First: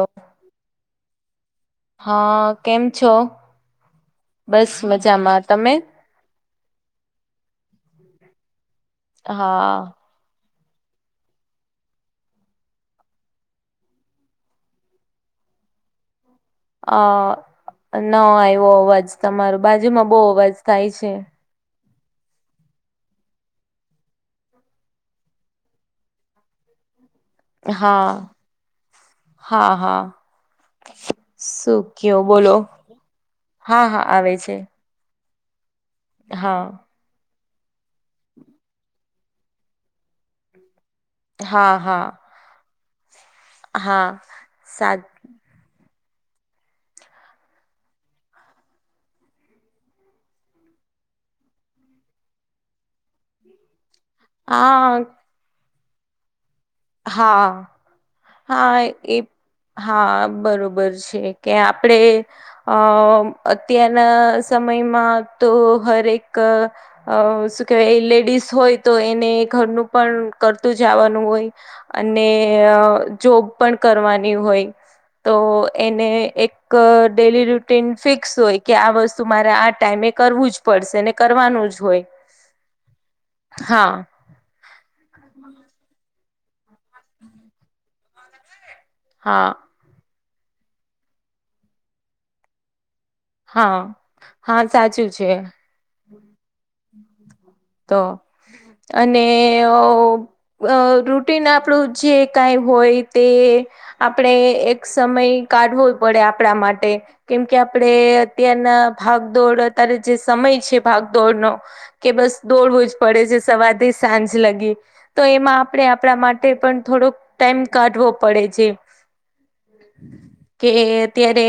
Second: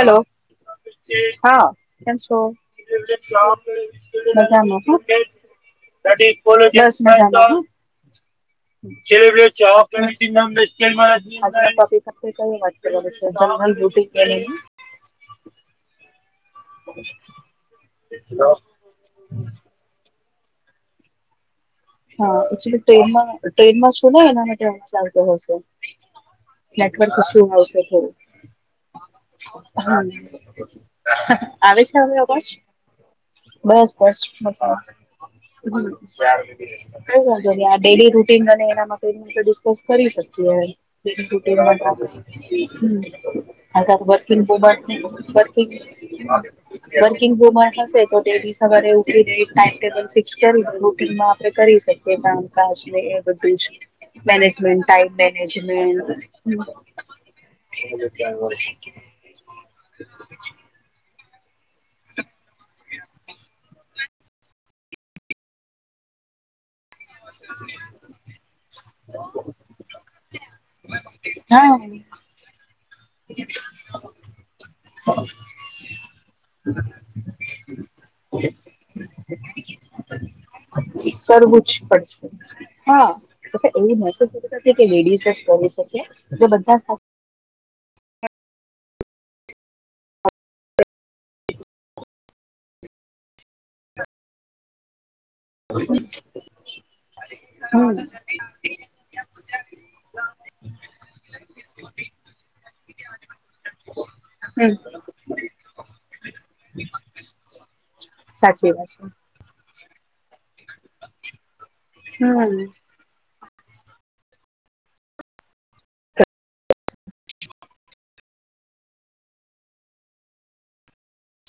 Hello એ હા કેમ છો હા કેમ છો [unintelligible] બસ મજામાં તમે હા મજામાં હં [inaudible] [inaudible] અ ના આવ્યો અવાજ તમારો બાજુમાં બો અવાજ થાય છે. હ એક્ટુઅલી ટ્રેનમાં ટ્રેનમાં છું ને એના માટે હ ચાલતો હશે. નેટવર્ક ઇસ્યૂ હોયશે હા થોડું. હા શું આવે છે, અવે કયો અવાજ? બોલો હા બસ હા બસ આવે છે મજામા હમ. હા [unintelligible] ડેલી રૂટીન અને એનામાં ડિસ્કસ કરી શકીએ? [inaudible] હા હા ઠીક હા સાત વર્કિંગ વુમન હશે તો ડેલી સવારે ઊઠીને એક ટાઇમટેબલ ફિકસ કરીને રૂટિનમાં કરી શકીએ કામકાજને એ બધું જ મેનેજમેન્ટ હા ટાઈમે નેજમેનટ હા. [inaudible] હા એ હા એ હા બરોબર છે. કે આપણે અ અત્યા ના સમયમાં તો હરેક અ શું કેહેવાય લેડીસ હોય તો એને ઘરનું પણ કરતું જાવાનું હોય. હા. ને જોબ પણ કરવાની હોય. તો એને એક ડેલી રૂટીન ફિક્સ હોય કે આ વસ તુ મારે આ ટાઈમે કરવું જ પડશે ને કરવું કરવાનું જ હોય પડશે. હા [unintelligible] હા કે લેડીઝ જ કરી શકે જો બધા સા હા. હા હા સાચું છે. [inaudible] અનેઅ અ રૂટીન આપણું જે કાંઈ હોય તે આપણે હમ એક સમય કાઢવો પડે આપણા માટે કેમકે આપ સાચી અત્યારના વાત ભાગદોડ અત્યારે જે સમય છે, ભાગદોડનો કે છે બસ હમ દોડવું જ પડે છે, સવારથી સાંજ લગી તો એમાં આપણે આપણા મા ટે પણ થોડોક ટાઈમ કાઢવો પડે છે. કે અત્યારે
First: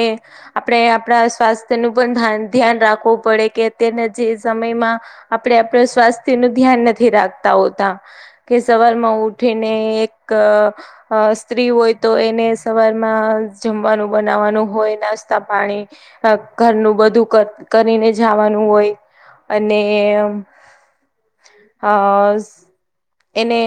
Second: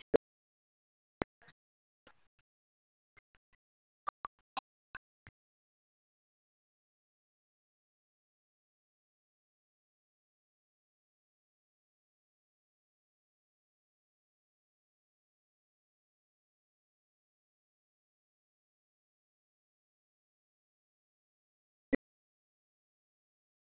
આપણેે પણા સ્વાસ્થ્ય નું પણ ધ્યાન રાખવું પડે કે અત્યારના જે સમયમાં આપણે આપણ સ્વાસ્થ્યનું ધ્યાન નથી રાખતા હોતા. કે સવારમાં ઉઠીને એક અ સ્ત્રી હોય તો એને સવારમાં જમવાનું બનાવાનું હોય નાસ્તા પાણી ઘરનું બધું ક કરીને જાવાનું હોય. અને [unintelligible] એને